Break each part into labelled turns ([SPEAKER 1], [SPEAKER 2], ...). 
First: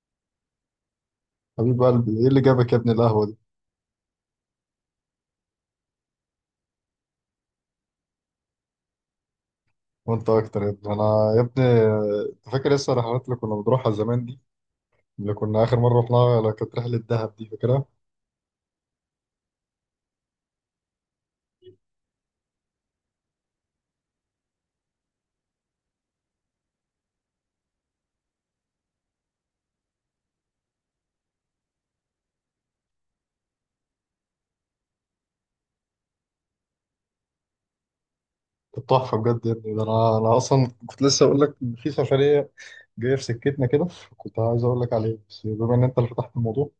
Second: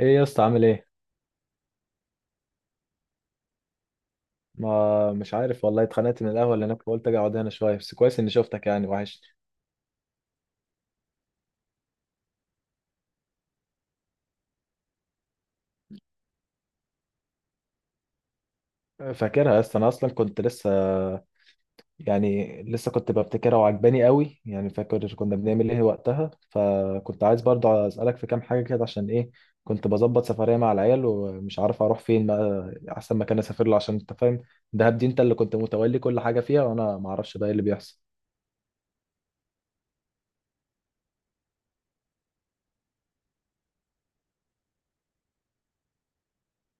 [SPEAKER 1] ايه يا اسطى، عامل ايه؟
[SPEAKER 2] حبيب قلبي، ايه اللي جابك يا ابني؟ القهوه دي.
[SPEAKER 1] ما مش عارف والله، اتخنقت من القهوه اللي هناك فقلت اجي اقعد هنا شويه. بس كويس اني شفتك، يعني وحشني.
[SPEAKER 2] وانت اكتر يا ابني. انا يا ابني، انت فاكر لسه الرحلات اللي كنا بنروحها زمان دي؟ اللي كنا اخر مره رحناها، اللي كانت رحله دهب دي، فاكرها؟
[SPEAKER 1] فاكرها يا اسطى، انا اصلا كنت لسه يعني لسه كنت ببتكرها وعجباني قوي. يعني فاكر كنا بنعمل ايه وقتها، فكنت عايز برضه اسالك في كام حاجه كده. عشان ايه؟ كنت بظبط سفريه مع العيال ومش عارف اروح فين بقى، احسن مكان اسافر له. عشان انت فاهم دهب دي انت اللي كنت متولي كل حاجه فيها، وانا ما اعرفش بقى ايه اللي بيحصل.
[SPEAKER 2] كانت تحفه بجد يا ابني. ده انا اصلا كنت لسه اقول لك ان في سفريه جايه في سكتنا كده. كنت عايز اقول لك عليها، بس بما ان انت اللي فتحت الموضوع.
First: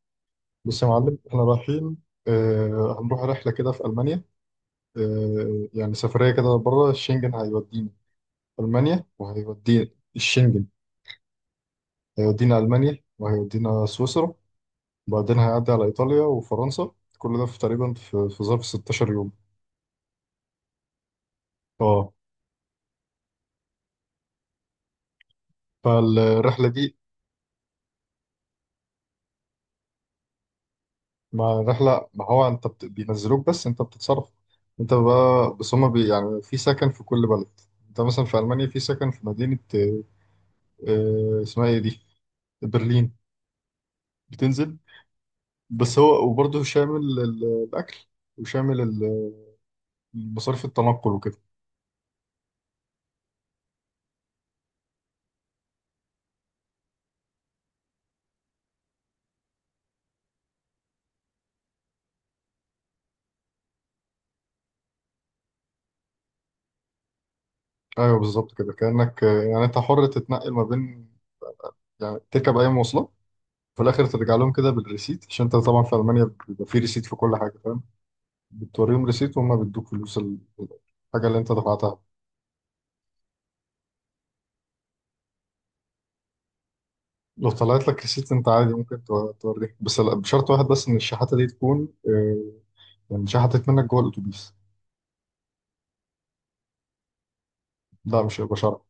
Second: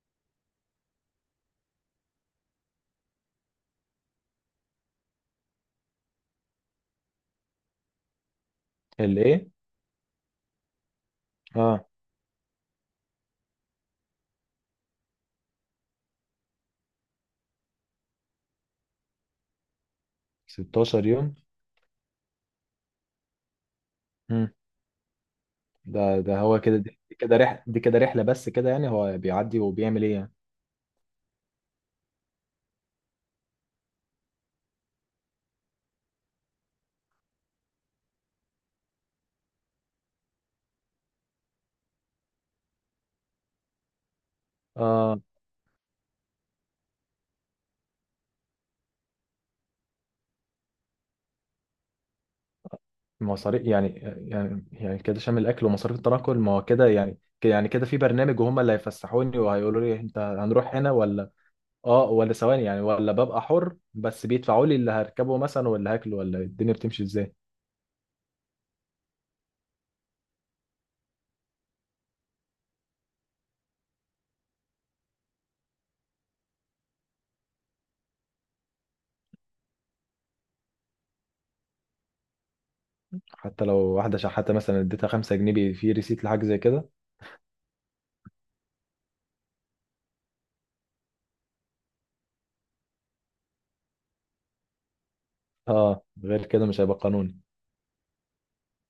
[SPEAKER 2] بص يا معلم، احنا رايحين. هنروح رحله كده في المانيا. يعني سفريه كده بره الشنجن، هيودينا المانيا
[SPEAKER 1] اللي ايه؟
[SPEAKER 2] وهيودينا. الشنجن.
[SPEAKER 1] اه.
[SPEAKER 2] هيودينا المانيا وهيودينا سويسرا، وبعدين هيعدي على إيطاليا وفرنسا. كل ده في تقريبا في ظرف 16 يوم.
[SPEAKER 1] 16 يوم؟
[SPEAKER 2] اه.
[SPEAKER 1] ده هو
[SPEAKER 2] فالرحلة
[SPEAKER 1] كده،
[SPEAKER 2] دي
[SPEAKER 1] دي كده رحلة، دي كده رحلة بس كده، يعني هو بيعدي وبيعمل ايه يعني؟
[SPEAKER 2] مع الرحلة، ما هو انت بينزلوك بس انت بتتصرف. انت بقى بس هما يعني في سكن في كل بلد. انت مثلا في ألمانيا في سكن في مدينة، اسمها ايه دي؟ برلين. بتنزل
[SPEAKER 1] اه.
[SPEAKER 2] بس هو، وبرضه شامل الأكل، وشامل مصاريف التنقل وكده.
[SPEAKER 1] مصاريف يعني كده شامل الاكل ومصاريف التنقل، ما هو كده يعني كده يعني كده في برنامج، وهم اللي هيفسحوني وهيقولوا لي انت هنروح هنا ولا. اه، ولا ثواني يعني، ولا ببقى حر بس بيدفعوا لي اللي هركبه مثلا ولا هاكله، ولا الدنيا بتمشي ازاي؟
[SPEAKER 2] ايوه بالظبط كده، كأنك يعني انت حر تتنقل ما بين، يعني تركب اي مواصلات. في الاخر ترجع لهم كده بالريسيت، عشان انت طبعا في المانيا بيبقى في ريسيت في كل حاجه، فاهم؟ بتوريهم ريسيت وهم بيدوك فلوس الحاجه اللي انت دفعتها.
[SPEAKER 1] حتى لو واحدة شحاتة مثلا اديتها 5 جنيه، في ريسيت لحاجة زي كده؟
[SPEAKER 2] لو طلعت لك ريسيت انت عادي ممكن توريه، بس بشرط واحد بس ان الشحاته دي تكون يعني شحتت منك جوه الاتوبيس.
[SPEAKER 1] اه، غير كده مش هيبقى قانوني؟
[SPEAKER 2] لا، مش هيبقى شرط.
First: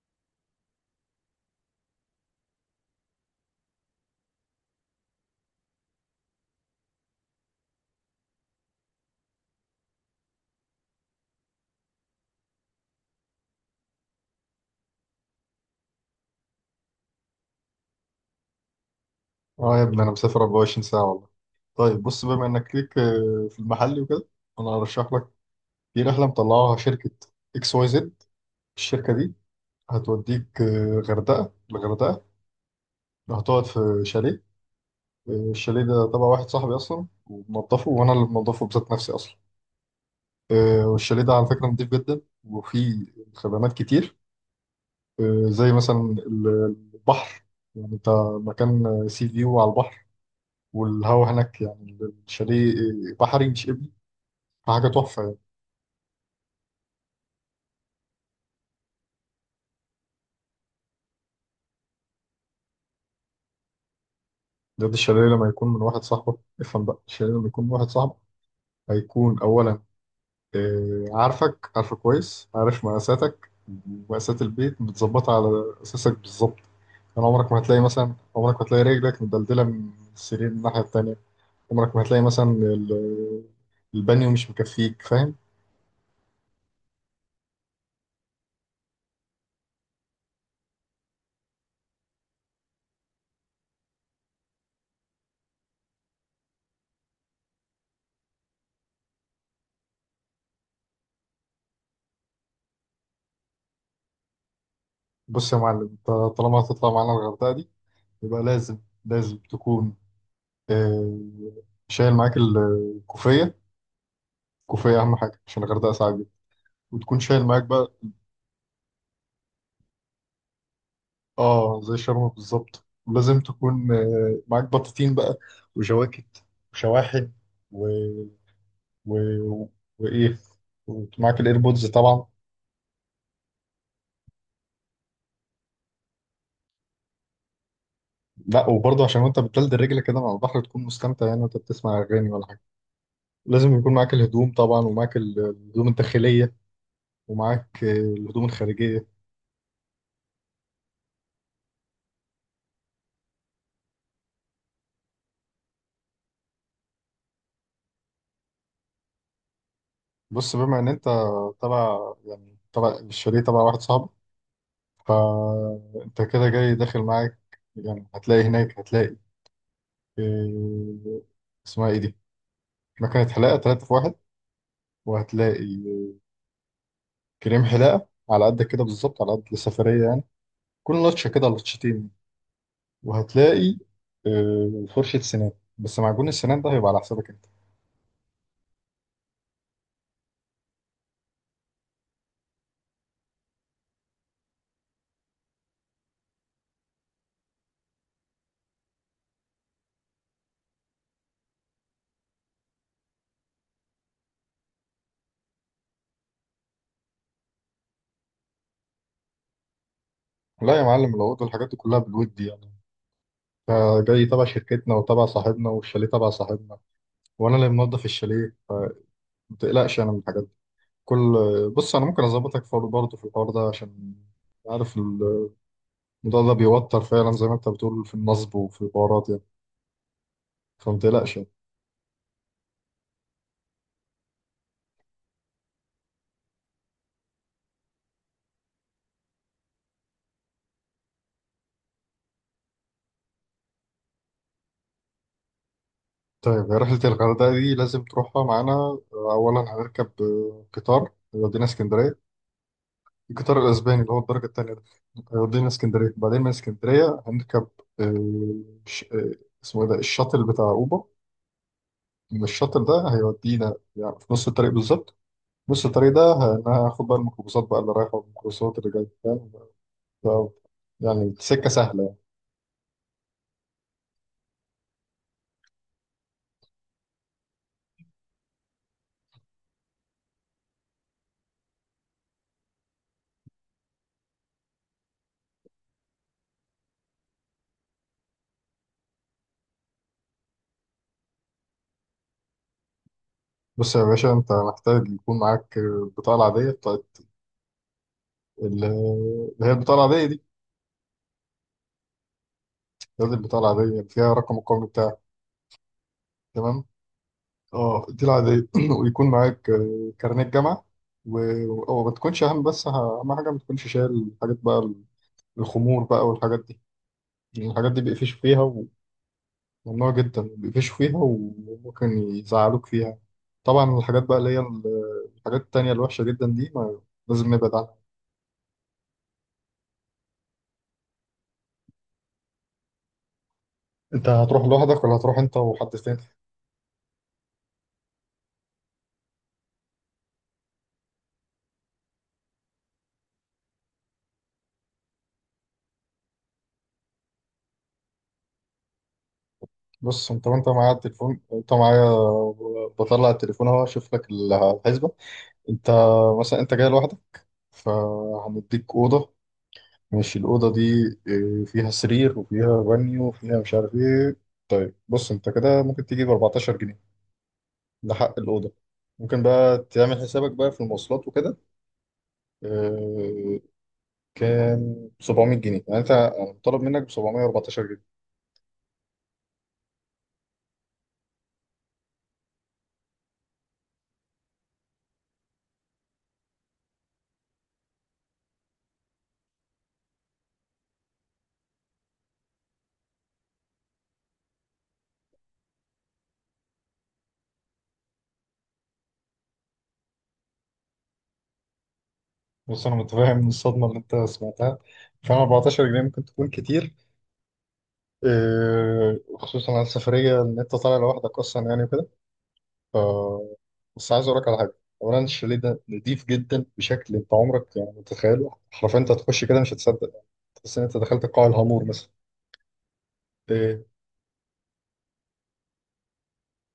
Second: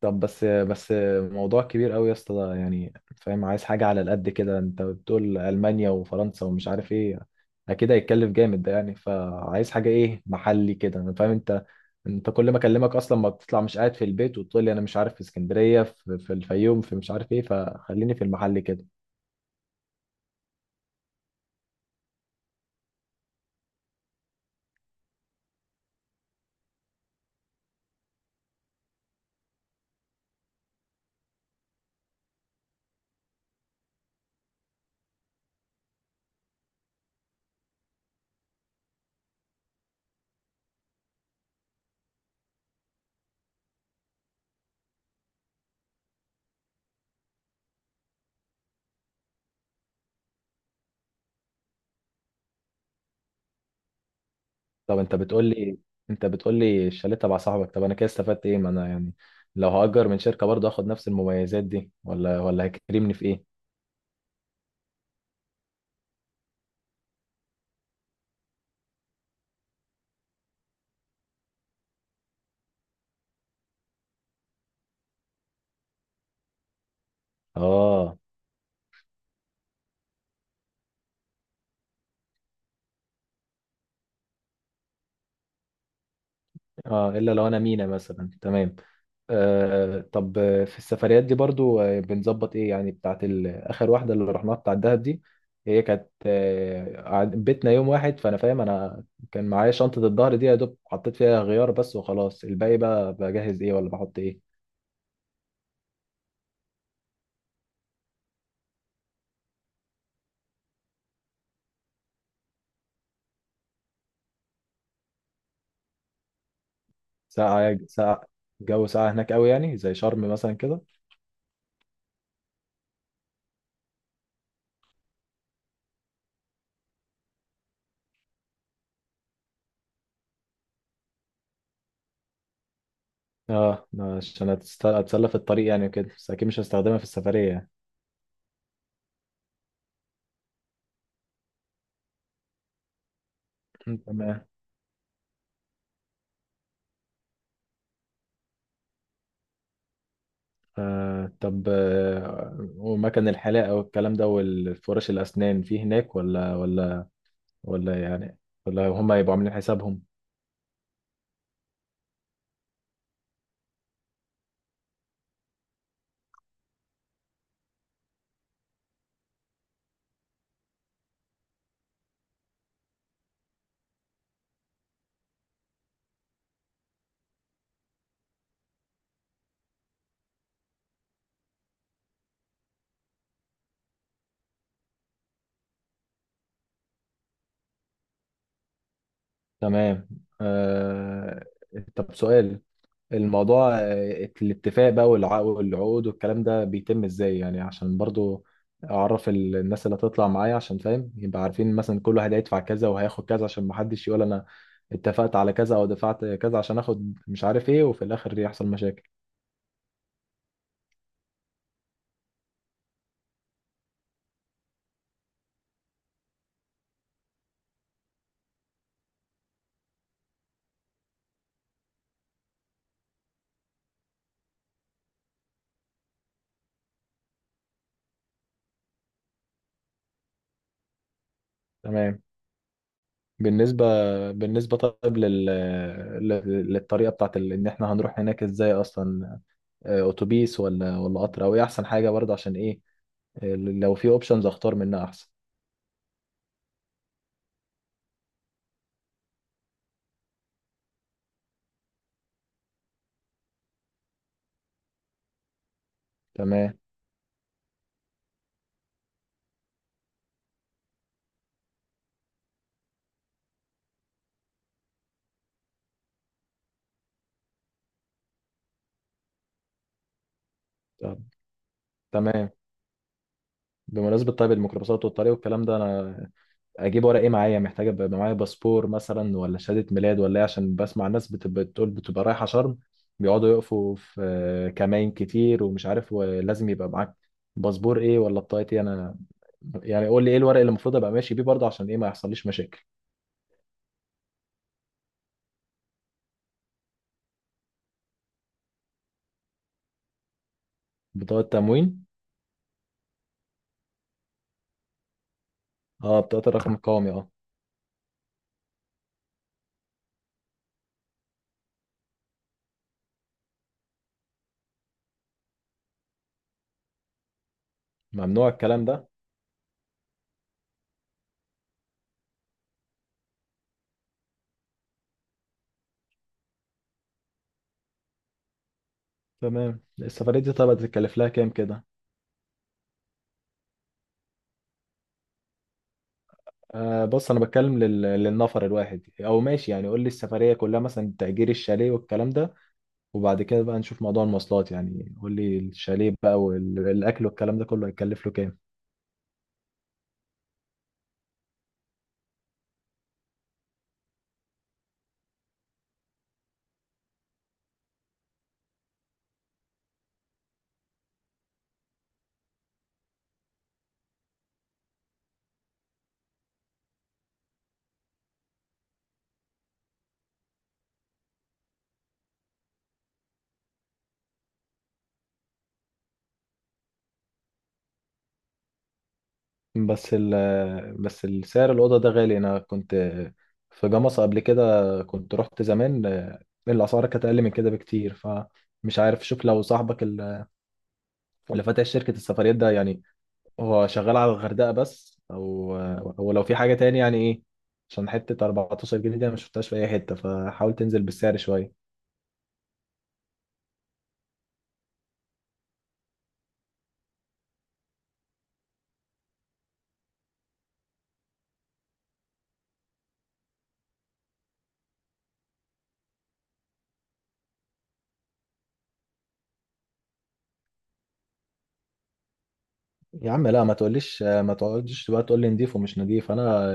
[SPEAKER 1] طب، بس موضوع كبير قوي يا اسطى ده يعني، فاهم؟ عايز حاجة على القد كده. انت بتقول ألمانيا وفرنسا ومش عارف ايه، اكيد هيتكلف جامد ده يعني، فعايز حاجة ايه، محلي كده. انا فاهم انت، انت كل ما اكلمك اصلا ما بتطلع، مش قاعد في البيت وتقول لي انا مش عارف في اسكندرية، في الفيوم، في مش عارف ايه، فخليني في المحل كده.
[SPEAKER 2] اه يا ابني، انا مسافر 24 ساعه والله. طيب بص، بما انك ليك في المحلي وكده، انا هرشح لك في رحله مطلعوها شركه اكس واي زد. الشركه دي هتوديك غردقه. الغردقه هتقعد في شاليه. الشاليه ده تبع واحد صاحبي اصلا، وبنضفه، وانا اللي بنضفه بذات نفسي اصلا. والشاليه ده على فكره نضيف جدا، وفيه خدمات كتير. زي مثلا ال- البحر. يعني انت مكان سي فيو على البحر، والهوا هناك يعني، الشاليه بحري مش ابني، حاجه
[SPEAKER 1] طب، انت
[SPEAKER 2] تحفه يعني.
[SPEAKER 1] بتقول لي انت بتقول لي الشاليه تبع صاحبك، طب انا كده استفدت ايه؟ ما انا يعني لو هأجر من شركة برضه هاخد نفس المميزات دي، ولا هيكرمني في ايه؟
[SPEAKER 2] ده الشاليه لما يكون من واحد صاحبك، افهم بقى، الشاليه لما يكون من واحد صاحبك هيكون اولا عارفك، عارفه كويس، عارف مقاساتك. مقاسات البيت متظبطه على اساسك بالظبط. يعني عمرك ما هتلاقي مثلا،
[SPEAKER 1] اه.
[SPEAKER 2] عمرك ما هتلاقي رجلك مدلدلة من السرير من الناحية التانية. عمرك ما هتلاقي مثلا البانيو مش مكفيك، فاهم؟
[SPEAKER 1] اه، الا لو انا مينا مثلا، تمام. طب، في السفريات دي برضو، بنظبط ايه يعني، بتاعت اخر واحده اللي رحناها بتاع الدهب دي؟ هي كانت بيتنا يوم واحد، فانا فاهم انا كان معايا شنطه الظهر دي، يا دوب حطيت فيها غيار بس وخلاص. الباقي بقى بجهز ايه ولا بحط ايه؟
[SPEAKER 2] بص يا معلم، انت طالما هتطلع معانا الغردقة دي، يبقى لازم. لازم تكون آه، شايل معاك الكوفية. الكوفية أهم حاجة، عشان الغردقة ساعة جدا. وتكون شايل معاك
[SPEAKER 1] ساعه؟
[SPEAKER 2] بقى.
[SPEAKER 1] ساعه؟ جو ساعه هناك قوي يعني، زي شرم مثلا كده؟
[SPEAKER 2] اه زي شرم بالظبط، ولازم تكون معاك بطاطين بقى، وجواكت، وشواحن، و... و... وإيه ومعاك الإيربودز طبعا.
[SPEAKER 1] اه، عشان اتسلى في الطريق يعني وكده، بس اكيد مش هستخدمها في السفريه يعني.
[SPEAKER 2] لا، وبرضه عشان وانت بتلد رجلك كده مع البحر تكون مستمتع، يعني وانت بتسمع اغاني ولا حاجه. لازم يكون معاك
[SPEAKER 1] تمام.
[SPEAKER 2] الهدوم طبعا، ومعاك الهدوم الداخليه، ومعاك الهدوم الخارجيه.
[SPEAKER 1] طب، ومكان الحلاقة والكلام ده، والفرش الأسنان في هناك ولا، ولا يعني، ولا هما يبقوا عاملين حسابهم؟
[SPEAKER 2] بص بما ان انت تبع يعني تبع الشاليه تبع واحد صاحبك، فانت كده جاي داخل معاك. يعني هتلاقي هناك، هتلاقي آه، اسمها ايه دي، مكنه حلاقه 3 في 1. وهتلاقي كريم حلاقه على قدك كده بالظبط، على قد السفريه يعني، كل لطشه كده لطشتين. وهتلاقي فرشة سنان، بس معجون السنان ده هيبقى على حسابك انت.
[SPEAKER 1] تمام. آه طب، سؤال. الموضوع الاتفاق بقى، والعقود والكلام ده بيتم ازاي يعني؟ عشان برضو أعرف الناس اللي هتطلع معايا، عشان فاهم، يبقى عارفين مثلا كل واحد هيدفع كذا وهياخد كذا، عشان محدش يقول أنا اتفقت على كذا أو دفعت كذا عشان آخد مش عارف إيه، وفي الآخر يحصل مشاكل.
[SPEAKER 2] لا يا معلم، لو قلت الحاجات دي كلها بالود يعني، انت جاي تبع شركتنا وتبع صاحبنا، والشاليه تبع صاحبنا، وانا اللي منظف الشاليه، فما تقلقش انا من الحاجات دي. كل بص انا ممكن اظبطك برضه في الحوار ده، عشان عارف الموضوع ده بيوتر فعلا، زي ما انت بتقول في النصب وفي الحوارات يعني. فما تقلقش يعني.
[SPEAKER 1] تمام. بالنسبة بالنسبة طيب للطريقة بتاعت إن إحنا هنروح هناك إزاي أصلا؟ أتوبيس ولا قطر أو إيه أحسن حاجة برضه؟ عشان إيه، لو في أوبشنز أختار منها أحسن.
[SPEAKER 2] طيب هي رحلة الغردقة دي لازم تروحها معانا. أولا هنركب قطار يودينا اسكندرية. الجيتار الاسباني اللي هو الدرجه الثانيه ده هيودينا اسكندريه، بعدين من
[SPEAKER 1] تمام.
[SPEAKER 2] اسكندريه هنركب آه، ش- آه، اسمه ايه ده الشاطئ بتاع اوبا. من الشاطئ ده هيودينا يعني في نص الطريق بالظبط. نص الطريق ده هناخد بقى الميكروباصات بقى اللي رايحه، والميكروباصات اللي جايه، فاهم؟ ف-
[SPEAKER 1] طب.
[SPEAKER 2] يعني سكه سهله يعني.
[SPEAKER 1] تمام. بمناسبة طيب الميكروباصات والطريق والكلام ده، أنا أجيب ورق إيه معايا؟ محتاج أبقى معايا باسبور مثلا، ولا شهادة ميلاد، ولا إيه؟ عشان بسمع الناس بتبقى بتقول بتبقى رايحة شرم، بيقعدوا يقفوا في كمائن كتير ومش عارف، ولازم يبقى معاك باسبور إيه ولا بطاقة إيه. أنا يعني قول لي ايه الورق اللي المفروض ابقى ماشي بيه برضه، عشان ايه ما يحصليش مشاكل.
[SPEAKER 2] بص يا باشا، انت محتاج يكون معاك البطاقه العاديه بتاعت اللي هي البطاقه العاديه دي.
[SPEAKER 1] بطاقة تموين؟
[SPEAKER 2] هذه البطاقه العاديه اللي فيها رقم القومي بتاعك.
[SPEAKER 1] اه، بطاقة الرقم
[SPEAKER 2] تمام.
[SPEAKER 1] القومي. اه.
[SPEAKER 2] اه دي العادية. ويكون معاك كارنيه جامعة، وما تكونش أهم، بس أهم حاجة ما تكونش شايل حاجات بقى. الخمور بقى والحاجات دي، يعني الحاجات دي بيقفشوا
[SPEAKER 1] ممنوع
[SPEAKER 2] فيها،
[SPEAKER 1] الكلام ده؟
[SPEAKER 2] وممنوع جدا بيقفشوا فيها، وممكن يزعلوك فيها. طبعا الحاجات بقى اللي هي الحاجات التانية الوحشة جدا دي ما، لازم نبعد عنها.
[SPEAKER 1] تمام. السفرية دي طب هتتكلف لها كام كده؟
[SPEAKER 2] أنت هتروح لوحدك ولا هتروح أنت وحد تاني؟
[SPEAKER 1] آه، بص انا بتكلم للنفر الواحد، او ماشي يعني قول لي السفرية كلها، مثلا تأجير الشاليه والكلام ده، وبعد كده بقى نشوف موضوع المواصلات. يعني قول لي الشاليه بقى والاكل والكلام ده كله هيكلف له كام؟
[SPEAKER 2] بص، أنت وأنت معايا التليفون، أنت معايا. بطلع التليفون أهو، أشوف لك الحسبة. أنت مثلا أنت جاي لوحدك، فهنديك أوضة. ماشي. الأوضة دي فيها سرير وفيها بانيو وفيها مش عارف إيه. طيب بص، أنت كده ممكن تجيب 14 جنيه، ده حق الأوضة. ممكن بقى تعمل حسابك بقى في المواصلات وكده، آه، كام 700 جنيه، يعني أنت أنا مطالب منك ب 714 جنيه.
[SPEAKER 1] بس ال بس السعر الأوضة ده غالي، أنا كنت في جمصة قبل كده، كنت رحت زمان، الأسعار كانت أقل من كده بكتير، فمش عارف. شوف لو صاحبك اللي فاتح شركة السفريات ده يعني، هو شغال على الغردقة بس، أو لو في حاجة تاني يعني إيه، عشان حتة 14 جنيه دي أنا مشفتهاش في أي حتة، فحاول تنزل بالسعر شوية.
[SPEAKER 2] بص، أنا متفاهم من الصدمة اللي أنت سمعتها. فعلا 14 جنيه ممكن تكون كتير، خصوصا على السفرية إن أنت طالع لوحدك أصلا يعني. ف بس عايز اقول لك على حاجه. اولا الشاليه ده نضيف جدا بشكل انت عمرك يعني متخيله، حرفيا انت هتخش كده مش هتصدق يعني، تحس ان انت دخلت قاع الهامور مثلا.
[SPEAKER 1] يا عم لا، ما
[SPEAKER 2] إيه،
[SPEAKER 1] تقوليش ما تقعدش بقى تقول لي نضيف ومش نضيف. أنا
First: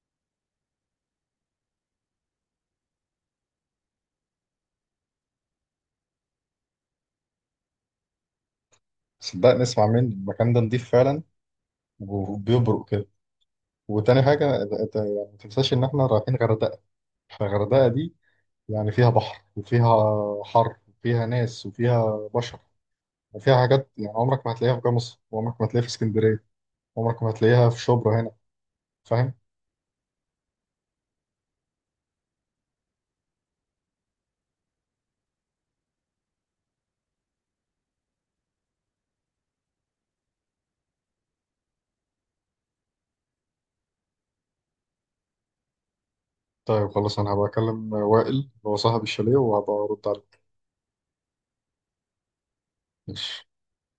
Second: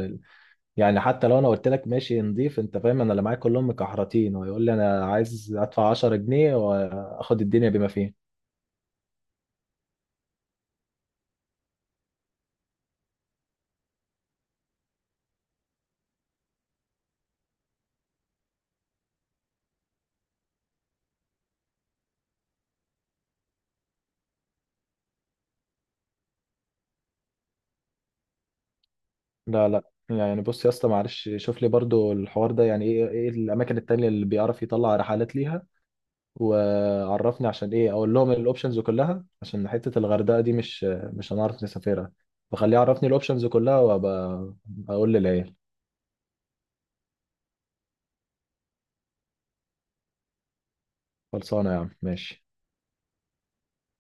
[SPEAKER 1] يعني حتى لو انا قلت لك ماشي نضيف، انت فاهم انا اللي معايا كلهم مكحرتين ويقول لي انا عايز ادفع 10 جنيه واخد الدنيا بما فيه.
[SPEAKER 2] صدقني اسمع مني، المكان ده نضيف فعلا، وبيبرق كده. وتاني حاجه أنت يعني ما تنساش ان احنا رايحين غردقه، فغردقه دي يعني فيها بحر، وفيها حر، وفيها ناس، وفيها بشر، وفيها حاجات. يعني عمرك ما هتلاقيها في جمصة، وعمرك ما هتلاقيها في اسكندريه، عمرك ما هتلاقيها في شبرا هنا، فاهم؟
[SPEAKER 1] لا، لا، يعني بص يا اسطى معلش، شوف لي برضو الحوار ده يعني، ايه الاماكن التانية اللي بيعرف يطلع رحلات ليها، وعرفني عشان ايه، اقول لهم الاوبشنز كلها، عشان حتة الغردقة دي مش هنعرف نسافرها، فخليه يعرفني الاوبشنز كلها، وابقى اقول للعيال.
[SPEAKER 2] طيب خلاص، انا هبقى اكلم وائل اللي هو صاحب الشاليه وهبقى ارد عليك.
[SPEAKER 1] خلصانة يا عم، ماشي.
[SPEAKER 2] ماشي.